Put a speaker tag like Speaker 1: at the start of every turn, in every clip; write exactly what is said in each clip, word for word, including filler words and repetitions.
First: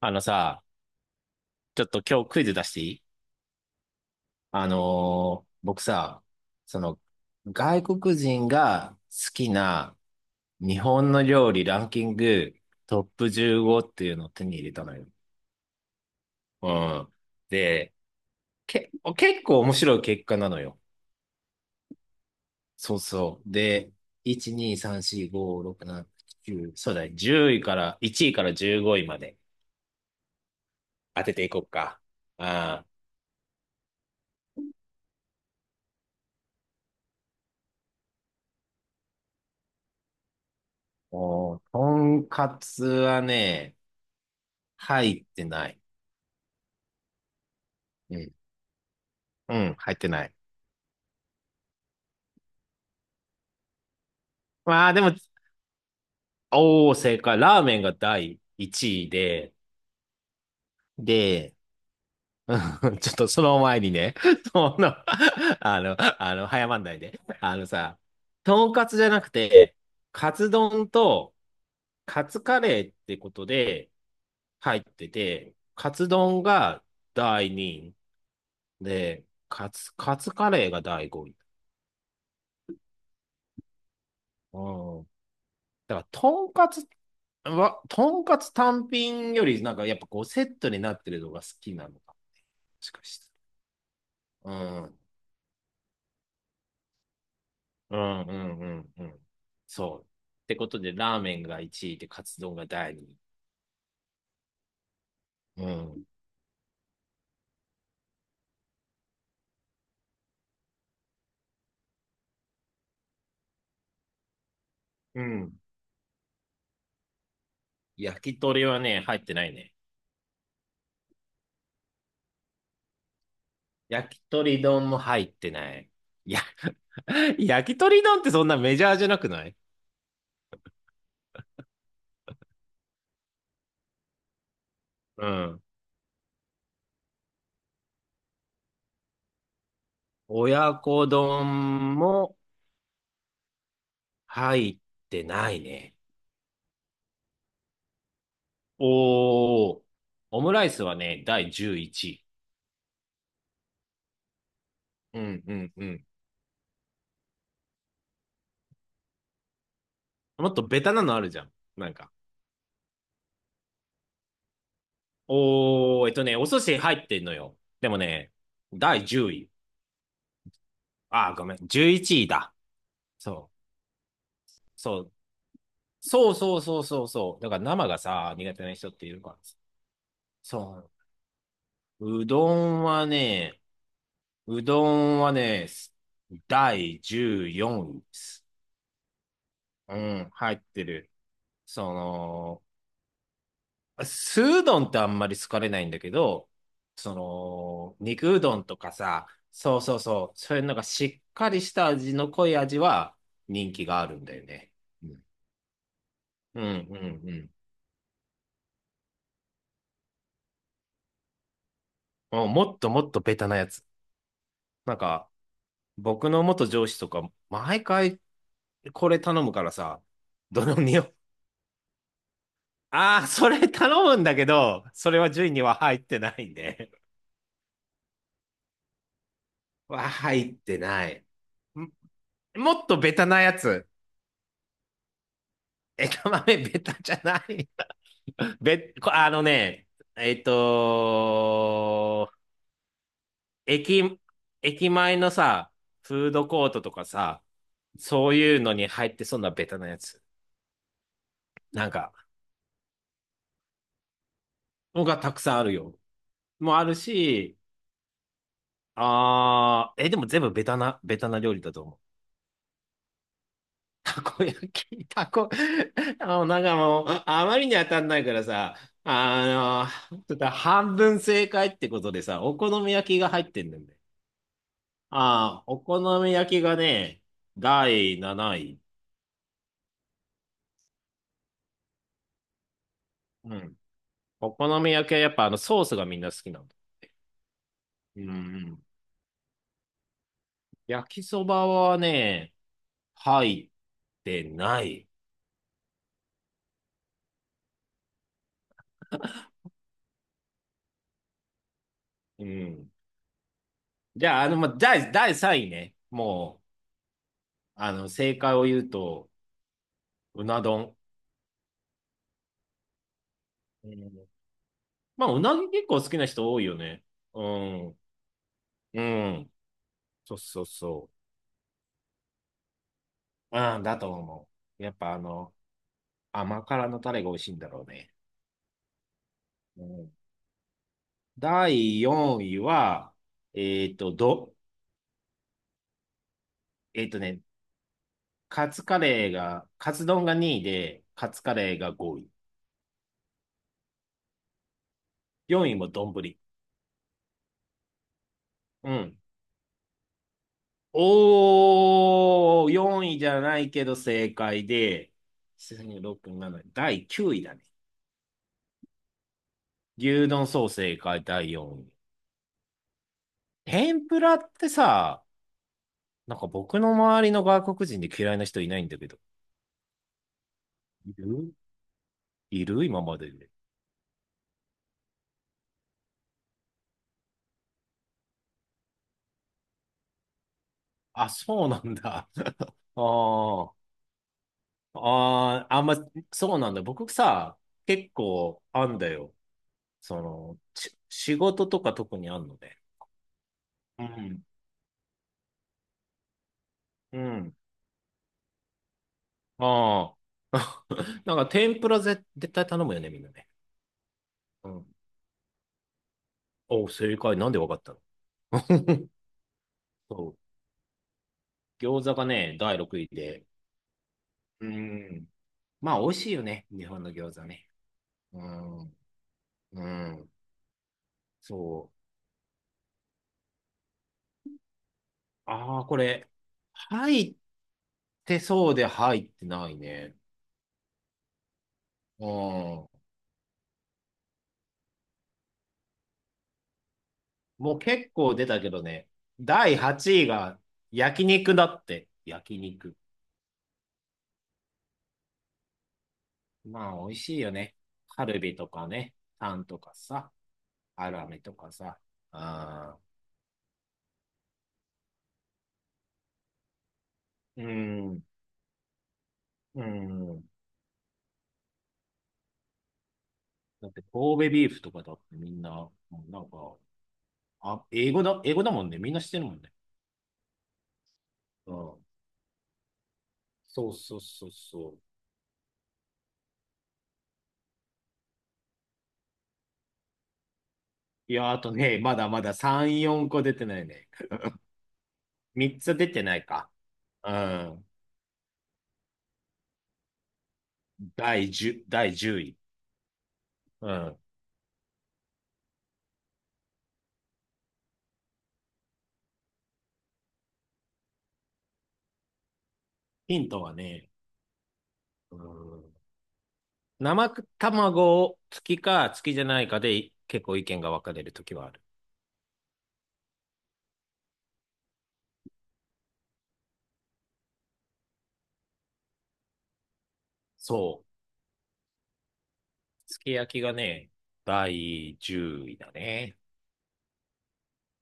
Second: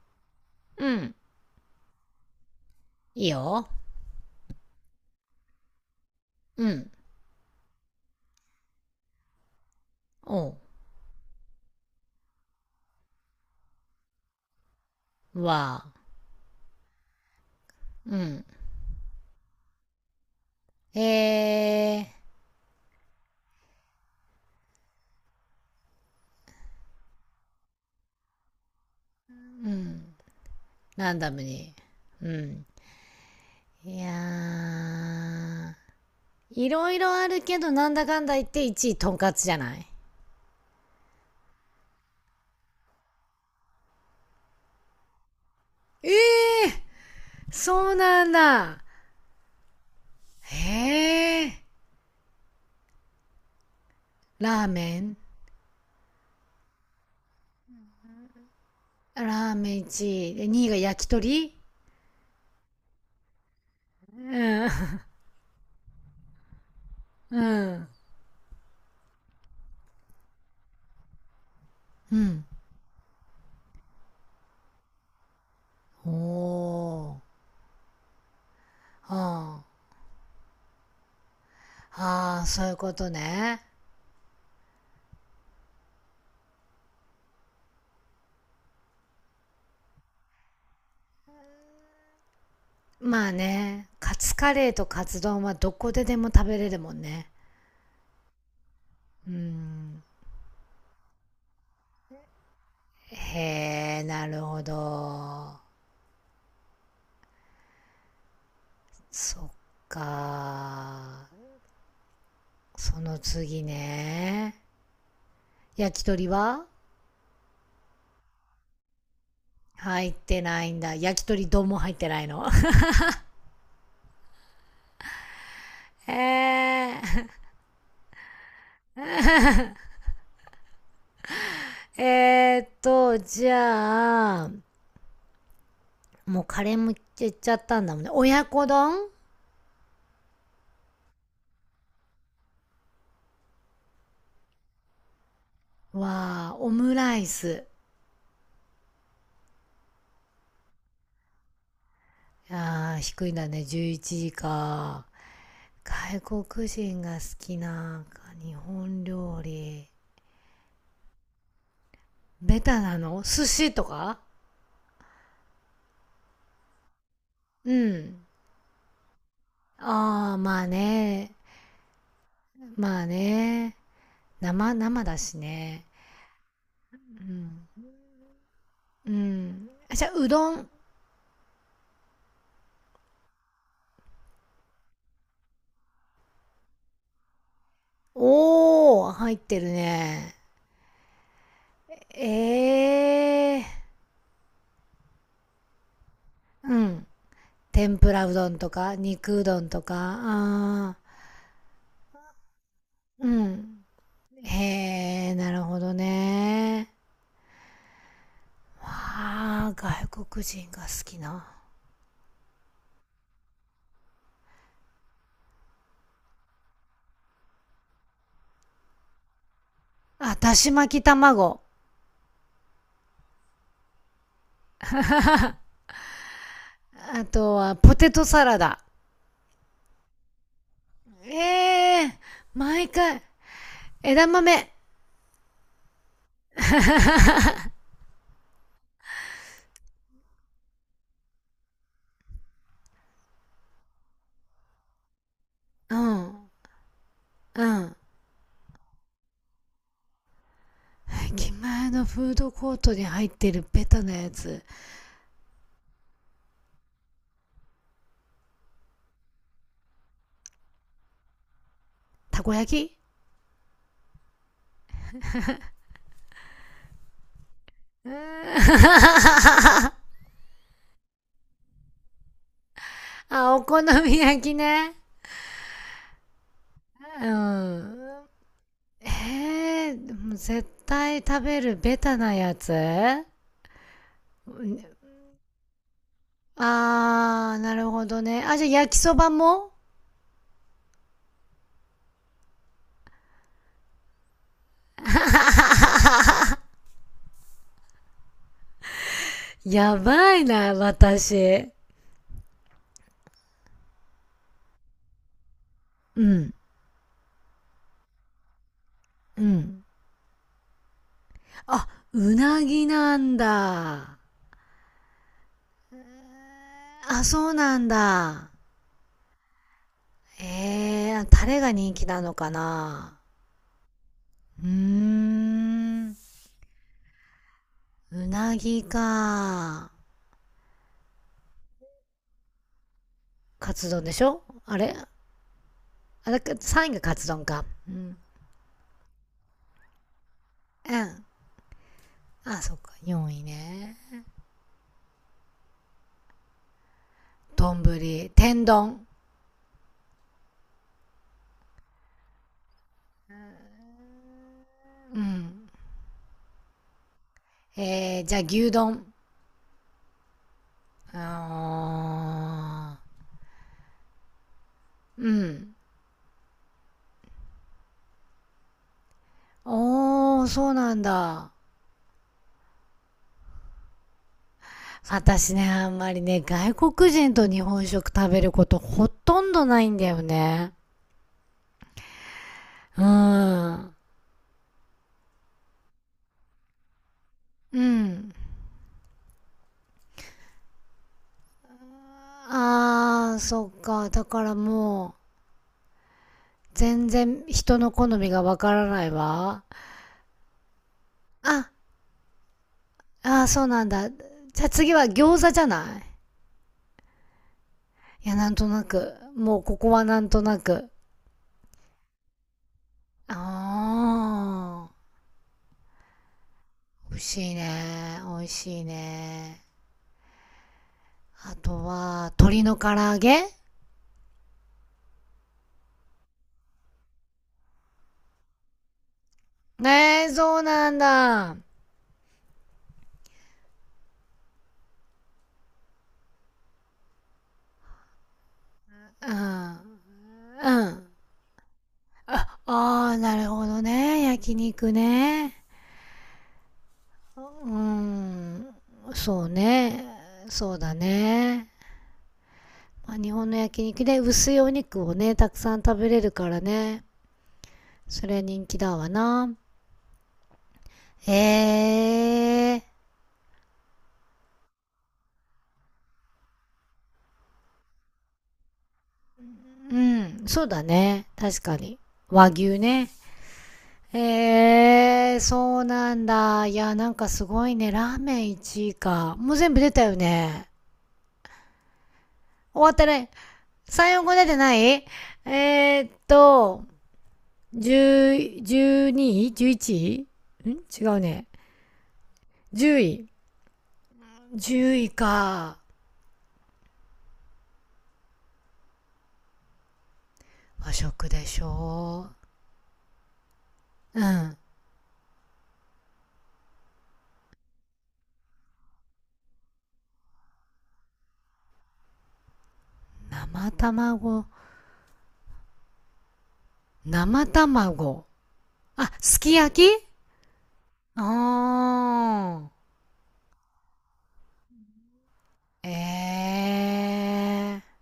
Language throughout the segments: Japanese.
Speaker 1: あのさ、
Speaker 2: うん。
Speaker 1: ちょっと今日クイズ出していい？
Speaker 2: いいよ。
Speaker 1: あのー僕さ、
Speaker 2: う
Speaker 1: そ
Speaker 2: ん。
Speaker 1: の、外国人が好きな
Speaker 2: お
Speaker 1: 日本の料理ランキングトップじゅうごっていうのを手に入れたのよ。
Speaker 2: う。わあ。
Speaker 1: うん。で、
Speaker 2: うん。
Speaker 1: け、結構面白い結果なのよ。
Speaker 2: えー、
Speaker 1: そうそう。で、いち、に、さん、よん、ご、ろく、なな、きゅう、そうだね。じゅういから、いちいからじゅうごいまで
Speaker 2: ラン
Speaker 1: 当
Speaker 2: ダ
Speaker 1: て
Speaker 2: ム
Speaker 1: ていこう
Speaker 2: に。
Speaker 1: か。
Speaker 2: うん。
Speaker 1: ああ。
Speaker 2: いやー、いろいろあるけど、なんだかんだ言っていちいとんかつじゃない？
Speaker 1: もう、とんかつはね、入ってない。
Speaker 2: そう
Speaker 1: う
Speaker 2: なん
Speaker 1: ん。
Speaker 2: だ。
Speaker 1: うん、入ってない。
Speaker 2: へえ。ラー
Speaker 1: まあ、
Speaker 2: メ
Speaker 1: でも、
Speaker 2: ン。
Speaker 1: おー、正解。ラーメンがだいいちい
Speaker 2: ラ
Speaker 1: で、
Speaker 2: ーメンいちい。で、にいが焼き
Speaker 1: で、
Speaker 2: 鳥？
Speaker 1: うん、ちょっとその前にね、
Speaker 2: うん。
Speaker 1: その、あの、あの、早まんないで。
Speaker 2: う
Speaker 1: あの
Speaker 2: ん。
Speaker 1: さ、とんかつじゃなくて、カツ丼と
Speaker 2: う
Speaker 1: カツ
Speaker 2: ん。
Speaker 1: カレーってことで入ってて、カツ
Speaker 2: お
Speaker 1: 丼が
Speaker 2: ー。
Speaker 1: だいにいで、カツ、カツカレーがだいごい。
Speaker 2: ああ、そういうことね。
Speaker 1: うん、だから、とんかつは、とんかつ単品より、なんかやっぱこうセットになってるのが好きなのか、もしかして。
Speaker 2: まあね、カツ
Speaker 1: う
Speaker 2: カレーと
Speaker 1: ん。
Speaker 2: カツ丼はどこででも食べれるもんね。
Speaker 1: うんうんうんうん。
Speaker 2: う
Speaker 1: そ
Speaker 2: ん。
Speaker 1: う。ってことで、ラーメンがいちいで、カツ丼が第二位。
Speaker 2: へえ、なるほど。
Speaker 1: うん。
Speaker 2: そっか。その次ね。
Speaker 1: うん。
Speaker 2: 焼き鳥は
Speaker 1: 焼き鳥はね、入ってないね。
Speaker 2: 入ってないんだ。焼き鳥丼も入ってないの？
Speaker 1: 焼き鳥丼も入ってない。いや、
Speaker 2: ええ。
Speaker 1: 焼き鳥丼ってそんなメジャーじゃなくない？
Speaker 2: えーっと、じゃあ、
Speaker 1: うん。
Speaker 2: もうカレーもいっちゃったんだもんね。親子丼
Speaker 1: 親子丼も入ってないね。
Speaker 2: はオムライス。
Speaker 1: おー、オムライスはね、だいじゅういちい。ういち
Speaker 2: あー低いんだね。じゅういちじか。
Speaker 1: うんうんうん。
Speaker 2: 外国人が好きな日本料理。
Speaker 1: 位もっとベタなのあるじゃん。なんか。
Speaker 2: ベタなの寿司とか？
Speaker 1: おー、えっとね、お寿司入ってんのよ。
Speaker 2: う
Speaker 1: でも
Speaker 2: ん。
Speaker 1: ね、だいじゅうい。
Speaker 2: ああ、まあ
Speaker 1: あ
Speaker 2: ね。
Speaker 1: ー、ごめん、じゅういちいだ。
Speaker 2: まあ
Speaker 1: そう、
Speaker 2: ね。生、
Speaker 1: そ
Speaker 2: 生
Speaker 1: う、
Speaker 2: だしね。
Speaker 1: そうそうそうそう
Speaker 2: う
Speaker 1: そう。だから
Speaker 2: ん。
Speaker 1: 生がさ、苦手な人ってい
Speaker 2: う
Speaker 1: るからさ。
Speaker 2: ん。あじゃあ、うどん。
Speaker 1: そう。うどんはね、うどんはね、すだいじゅうよんいです。
Speaker 2: おー、入ってる
Speaker 1: うん、
Speaker 2: ね。
Speaker 1: 入ってる。その、
Speaker 2: ええ
Speaker 1: 酢うどんってあんまり好かれないんだけど、
Speaker 2: ー。うん。
Speaker 1: その、
Speaker 2: 天ぷらう
Speaker 1: 肉う
Speaker 2: ど
Speaker 1: ど
Speaker 2: ん
Speaker 1: ん
Speaker 2: と
Speaker 1: とか
Speaker 2: か、
Speaker 1: さ、
Speaker 2: 肉うどん
Speaker 1: そ
Speaker 2: と
Speaker 1: うそう
Speaker 2: か。
Speaker 1: そう、そういうのが
Speaker 2: あ
Speaker 1: しっかりした味の濃い味は
Speaker 2: ーう
Speaker 1: 人
Speaker 2: ん。
Speaker 1: 気があるんだよ
Speaker 2: へ
Speaker 1: ね。うん
Speaker 2: え、なるほど
Speaker 1: うん
Speaker 2: ね。
Speaker 1: うん
Speaker 2: わあ、外国人が好きな。
Speaker 1: うん。もっともっとベタなやつ。なんか、僕の元上司とか、毎回これ頼むからさ、
Speaker 2: あ、だ
Speaker 1: ど
Speaker 2: し
Speaker 1: の
Speaker 2: 巻き
Speaker 1: 匂お、
Speaker 2: 卵。
Speaker 1: ああ、それ頼むんだけど、それは順位には入ってないんで。
Speaker 2: あとは、ポテトサラダ。
Speaker 1: は入ってない。
Speaker 2: ええ。
Speaker 1: ん、もっ
Speaker 2: 毎
Speaker 1: とベ
Speaker 2: 回、
Speaker 1: タなやつ。
Speaker 2: 枝豆。
Speaker 1: 枝豆ベタじゃない？べ、こあのね、えっと、駅、駅前のさ、
Speaker 2: う
Speaker 1: フード
Speaker 2: ん、
Speaker 1: コートとかさ、
Speaker 2: うん。
Speaker 1: そういうのに入ってそうなベタなやつ。
Speaker 2: 駅
Speaker 1: な
Speaker 2: 前
Speaker 1: ん
Speaker 2: の
Speaker 1: か、
Speaker 2: フードコートに入ってるベタなやつ。
Speaker 1: のがたくさんあるよ。もあるし、あー、え、でも全部ベタな、ベタな料理だと思う。
Speaker 2: たこ焼き？
Speaker 1: たこ焼き、たこ、あの、なんかもう、あまりに当たん
Speaker 2: うー
Speaker 1: ないからさ、あ
Speaker 2: ん。
Speaker 1: の、ちょっと半分正解ってことでさ、お好み焼き が入っ
Speaker 2: あ、お
Speaker 1: てんだ
Speaker 2: 好
Speaker 1: よね。
Speaker 2: み焼きね。
Speaker 1: ああ、お好み焼きがね、
Speaker 2: う
Speaker 1: 第
Speaker 2: ん。
Speaker 1: 7位。
Speaker 2: ええー。絶対食べるベタなやつ？
Speaker 1: うん。お好み焼きはやっぱあのソースがみんな好きなの。
Speaker 2: あー、なるほど
Speaker 1: うんう
Speaker 2: ね。あ、じゃあ
Speaker 1: ん。
Speaker 2: 焼きそばも？
Speaker 1: 焼きそばはね、入ってない。
Speaker 2: やばいな、私。
Speaker 1: うん。じゃあ、あの、ま、第、だいさんいね。
Speaker 2: うん。
Speaker 1: もう、あの、正解を言うと、
Speaker 2: うん。
Speaker 1: うな丼。
Speaker 2: あ、うなぎなん
Speaker 1: う
Speaker 2: だ。
Speaker 1: ん。まあ、うなぎ結構好きな人多いよね。
Speaker 2: あ、
Speaker 1: う
Speaker 2: そうなん
Speaker 1: ん。
Speaker 2: だ。
Speaker 1: うん。そうそうそ
Speaker 2: えー、タレが人気なのかな。
Speaker 1: う。うん、だと思
Speaker 2: うー
Speaker 1: う。やっぱあの、
Speaker 2: ん。
Speaker 1: 甘辛のタレが美味しいんだろうね。
Speaker 2: うなぎ
Speaker 1: う
Speaker 2: か。
Speaker 1: ん、だいよんいは、
Speaker 2: カ
Speaker 1: え
Speaker 2: ツ
Speaker 1: っ
Speaker 2: 丼で
Speaker 1: と、
Speaker 2: しょ？
Speaker 1: ど、
Speaker 2: あれ？あれ、さんいが
Speaker 1: えっ
Speaker 2: カ
Speaker 1: と
Speaker 2: ツ
Speaker 1: ね、
Speaker 2: 丼か。うん。
Speaker 1: カツカレーが、カツ丼がにい
Speaker 2: う
Speaker 1: で、
Speaker 2: ん。
Speaker 1: カツカレーがごい。
Speaker 2: あ、そっか。よんいね。
Speaker 1: よんいも丼。
Speaker 2: 丼。天
Speaker 1: う
Speaker 2: 丼。
Speaker 1: ん。おー、よんいじゃないけど正解で、
Speaker 2: うん。
Speaker 1: ろく、なな、だいきゅういだね。
Speaker 2: えー、じゃあ牛丼。
Speaker 1: 牛丼そう正解だいよんい。
Speaker 2: あ
Speaker 1: 天ぷらって
Speaker 2: ー
Speaker 1: さ、
Speaker 2: うん。
Speaker 1: なんか僕の周りの外国人で嫌いな人いないんだけど。
Speaker 2: おー、そうなん
Speaker 1: い
Speaker 2: だ。
Speaker 1: るいる今までで。
Speaker 2: 私ね、あんまりね、外国人と日本食食べることほとんどないんだよね。
Speaker 1: あ、そうなんだ。あ
Speaker 2: うー
Speaker 1: あ。
Speaker 2: ん。
Speaker 1: ああ、あんま、そうなんだ。僕さ、
Speaker 2: う
Speaker 1: 結
Speaker 2: ん。
Speaker 1: 構あんだよ。その、し仕事とか特にあんのね。
Speaker 2: あー、そっ
Speaker 1: う
Speaker 2: か。だか
Speaker 1: ん。
Speaker 2: らもう、全
Speaker 1: う
Speaker 2: 然
Speaker 1: ん。
Speaker 2: 人の好みがわからないわ。
Speaker 1: ああ。なんか
Speaker 2: あ、
Speaker 1: 天ぷらぜ絶対頼むよね、みんな
Speaker 2: あー、
Speaker 1: ね。
Speaker 2: そうなんだ。じゃあ
Speaker 1: うん。
Speaker 2: 次は餃子じゃない？
Speaker 1: お、正解。なんでわかったの？
Speaker 2: いや、なんとな く。もうここはなん
Speaker 1: そう。
Speaker 2: となく。
Speaker 1: 餃子がね、だいろくいで。う
Speaker 2: あ
Speaker 1: ん。まあ、美味しいよね。日本
Speaker 2: ー、
Speaker 1: の
Speaker 2: 美味
Speaker 1: 餃
Speaker 2: し
Speaker 1: 子
Speaker 2: い
Speaker 1: ね。
Speaker 2: ね。美
Speaker 1: う
Speaker 2: 味しい
Speaker 1: ん。
Speaker 2: ね。
Speaker 1: うん。
Speaker 2: あと
Speaker 1: そう。
Speaker 2: は、鶏の唐揚げ？
Speaker 1: ああ、これ、入ってそうで入ってないね。
Speaker 2: ねえ、そうなんだ。
Speaker 1: うん。もう結構出たけどね、
Speaker 2: う
Speaker 1: 第
Speaker 2: ん。
Speaker 1: 8位が
Speaker 2: うん。
Speaker 1: 焼肉だって。
Speaker 2: あ
Speaker 1: 焼肉。
Speaker 2: あ、なるほどね。焼肉ね。
Speaker 1: まあ、美味しいよ
Speaker 2: う
Speaker 1: ね。カルビ
Speaker 2: ん。
Speaker 1: とかね、
Speaker 2: そう
Speaker 1: タンとか
Speaker 2: ね。
Speaker 1: さ、
Speaker 2: そうだ
Speaker 1: アラメと
Speaker 2: ね。
Speaker 1: かさ。あ
Speaker 2: まあ、日本の焼肉で薄いお肉をね、たくさん食べれるからね。
Speaker 1: ー、うん、
Speaker 2: それ人気だわな。
Speaker 1: うん。
Speaker 2: ええ
Speaker 1: だって神戸ビーフとかだってみんな、もうなんか、あ、英語だ、英語だもんね。みんな知ってるもんね。
Speaker 2: ー。うん。そうだね。確
Speaker 1: う
Speaker 2: かに。
Speaker 1: ん。
Speaker 2: 和牛ね。
Speaker 1: そうそうそう
Speaker 2: え
Speaker 1: そう。
Speaker 2: えー、そうなんだ。いや、なんかすごいね。ラーメンいちいか。もう全部出たよね。
Speaker 1: いや、あとね、まだまだ
Speaker 2: 終わっ
Speaker 1: さん、
Speaker 2: た
Speaker 1: 4
Speaker 2: ね。
Speaker 1: 個出てないね。
Speaker 2: さん、よん、ご出てない。え
Speaker 1: みっつ
Speaker 2: ー、
Speaker 1: 出
Speaker 2: っ
Speaker 1: てないか。
Speaker 2: と、
Speaker 1: うん。
Speaker 2: じゅう、じゅうにい？ じゅういち 位。ん違うね。
Speaker 1: だいじゅう、だいじゅうい。
Speaker 2: じゅうい。
Speaker 1: うん。
Speaker 2: じゅういか。和食でしょ
Speaker 1: ヒントはね、
Speaker 2: う？うん。
Speaker 1: うん、生卵付きか付きじゃないかで結構意見が分かれるときはある。
Speaker 2: 生卵。生卵。あ、すき焼き？
Speaker 1: そう。
Speaker 2: あ
Speaker 1: すき焼きがね、だいじゅうい
Speaker 2: ー。
Speaker 1: だね。
Speaker 2: えー。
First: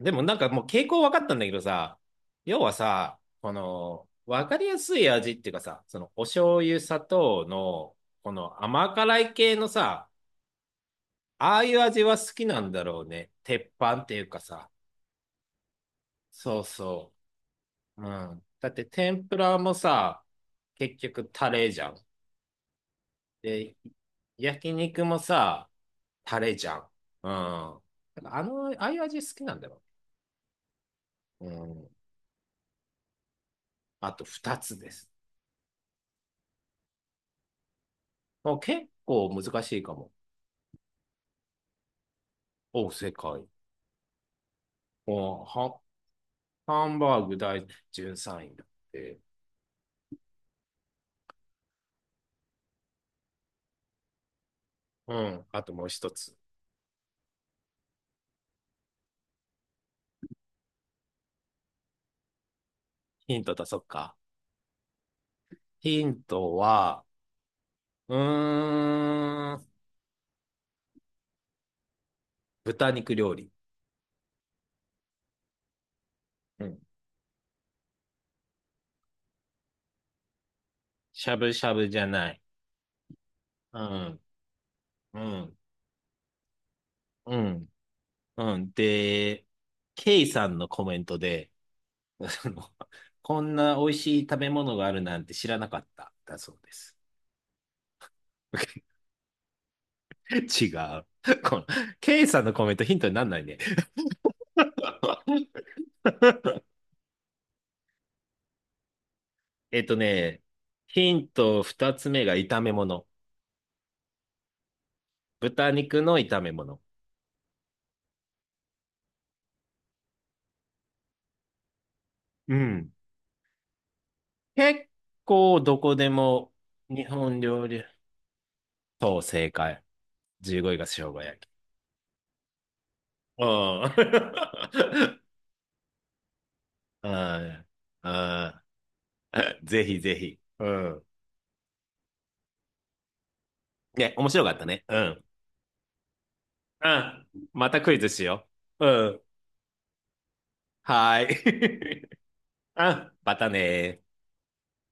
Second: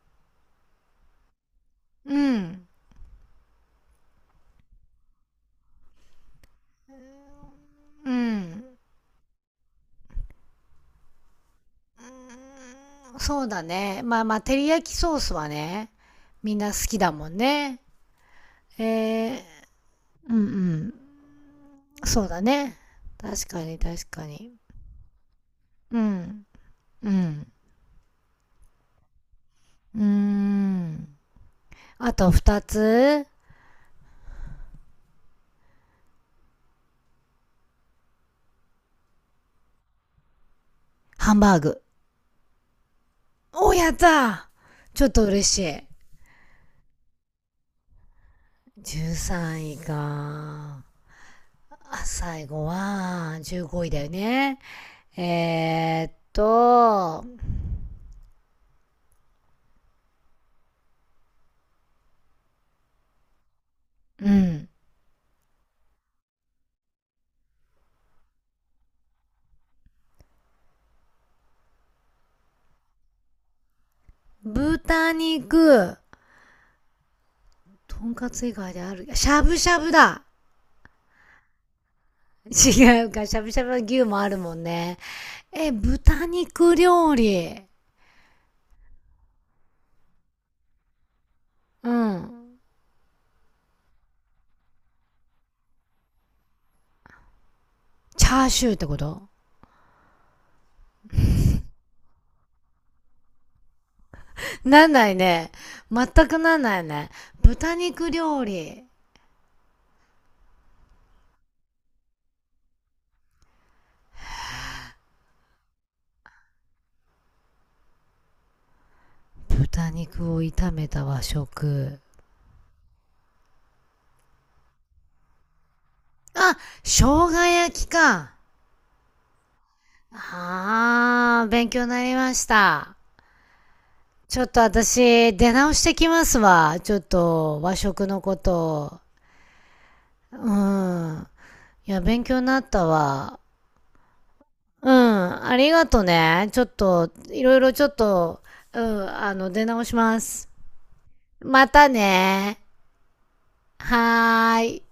Speaker 1: でもなんかもう傾向分かったんだけどさ、
Speaker 2: う
Speaker 1: 要
Speaker 2: ん。
Speaker 1: はさ、この、分かりやすい味っていうかさ、そのお醤油、砂糖の、
Speaker 2: う
Speaker 1: この
Speaker 2: ん。
Speaker 1: 甘辛い系のさ、ああいう味は好きなんだろうね。
Speaker 2: そうだ
Speaker 1: 鉄板
Speaker 2: ね。
Speaker 1: って
Speaker 2: ま
Speaker 1: い
Speaker 2: あ
Speaker 1: う
Speaker 2: ま
Speaker 1: か
Speaker 2: あ、照り
Speaker 1: さ。
Speaker 2: 焼きソースはね、みん
Speaker 1: そう
Speaker 2: な好きだ
Speaker 1: そ
Speaker 2: もんね。
Speaker 1: う、うん、だっ
Speaker 2: え
Speaker 1: て天ぷ
Speaker 2: ー、
Speaker 1: らもさ、
Speaker 2: うんうん。
Speaker 1: 結局タレじゃん。
Speaker 2: そうだね。確か
Speaker 1: で、
Speaker 2: に確かに。
Speaker 1: 焼肉もさ、
Speaker 2: う
Speaker 1: タ
Speaker 2: ん。
Speaker 1: レじゃん。
Speaker 2: う
Speaker 1: う
Speaker 2: ん。
Speaker 1: ん。だからあの、ああいう味好きなんだよ。
Speaker 2: うーん。
Speaker 1: うん。
Speaker 2: あとふたつ、
Speaker 1: あとふたつです。もう結構難しいかも。
Speaker 2: ハンバーグ。
Speaker 1: お、世界。
Speaker 2: お、やった。ちょっと
Speaker 1: もう
Speaker 2: 嬉し
Speaker 1: ハ、
Speaker 2: い。
Speaker 1: ハンバーグだいじゅうさんいだっ
Speaker 2: 13
Speaker 1: て。
Speaker 2: 位か。あ、最後は、じゅうごいだよね。
Speaker 1: うん。あともう
Speaker 2: えー、
Speaker 1: 一
Speaker 2: っ
Speaker 1: つ。
Speaker 2: と、
Speaker 1: ヒント出そっか。
Speaker 2: うん。
Speaker 1: ヒントは、うーん、豚肉料理。
Speaker 2: 豚肉、
Speaker 1: うん。
Speaker 2: とんかつ以外である。しゃぶしゃぶだ？
Speaker 1: しゃぶしゃぶじゃない。
Speaker 2: 違うか、しゃぶしゃぶ
Speaker 1: う
Speaker 2: の牛も
Speaker 1: ん。
Speaker 2: あるもんね。
Speaker 1: うん。
Speaker 2: え、豚肉料
Speaker 1: う
Speaker 2: 理。
Speaker 1: ん。うん。で、ケイさんのコメントで、
Speaker 2: う
Speaker 1: そ
Speaker 2: ん。
Speaker 1: の こんな美味しい食べ物があるなんて知らなかった、だそうです。
Speaker 2: チャーシューってこ と？
Speaker 1: 違う。この、ケイさんのコメントヒントになんないね。
Speaker 2: なんないね。全くなんないね。豚肉料理。
Speaker 1: えっとね、ヒント二つ目が炒め物。豚肉の炒め物。
Speaker 2: 豚肉を炒めた和食。
Speaker 1: うん。結構どこでも
Speaker 2: あ、生
Speaker 1: 日
Speaker 2: 姜
Speaker 1: 本料
Speaker 2: 焼
Speaker 1: 理。
Speaker 2: きか。
Speaker 1: そう、正解。じゅうごいが生姜焼
Speaker 2: あー、
Speaker 1: き。
Speaker 2: 勉強になりました。
Speaker 1: あ
Speaker 2: ちょっと
Speaker 1: あ。
Speaker 2: 私、出直してきますわ。ちょっ と、
Speaker 1: あ
Speaker 2: 和食のこ
Speaker 1: あ。
Speaker 2: と。
Speaker 1: あ ぜひぜひ。
Speaker 2: う
Speaker 1: うん。
Speaker 2: ん。いや、勉強になったわ。
Speaker 1: ね、面白かったね。
Speaker 2: うん、
Speaker 1: うん。
Speaker 2: ありがとね。ちょっ
Speaker 1: う
Speaker 2: と、
Speaker 1: ん。
Speaker 2: いろい
Speaker 1: ま
Speaker 2: ろ
Speaker 1: た
Speaker 2: ちょ
Speaker 1: ク
Speaker 2: っ
Speaker 1: イズし
Speaker 2: と、
Speaker 1: よ
Speaker 2: う
Speaker 1: う、う
Speaker 2: ん、
Speaker 1: ん。
Speaker 2: あの、出直します。
Speaker 1: はー
Speaker 2: また
Speaker 1: い。
Speaker 2: ね。
Speaker 1: うん。またねー。
Speaker 2: はーい。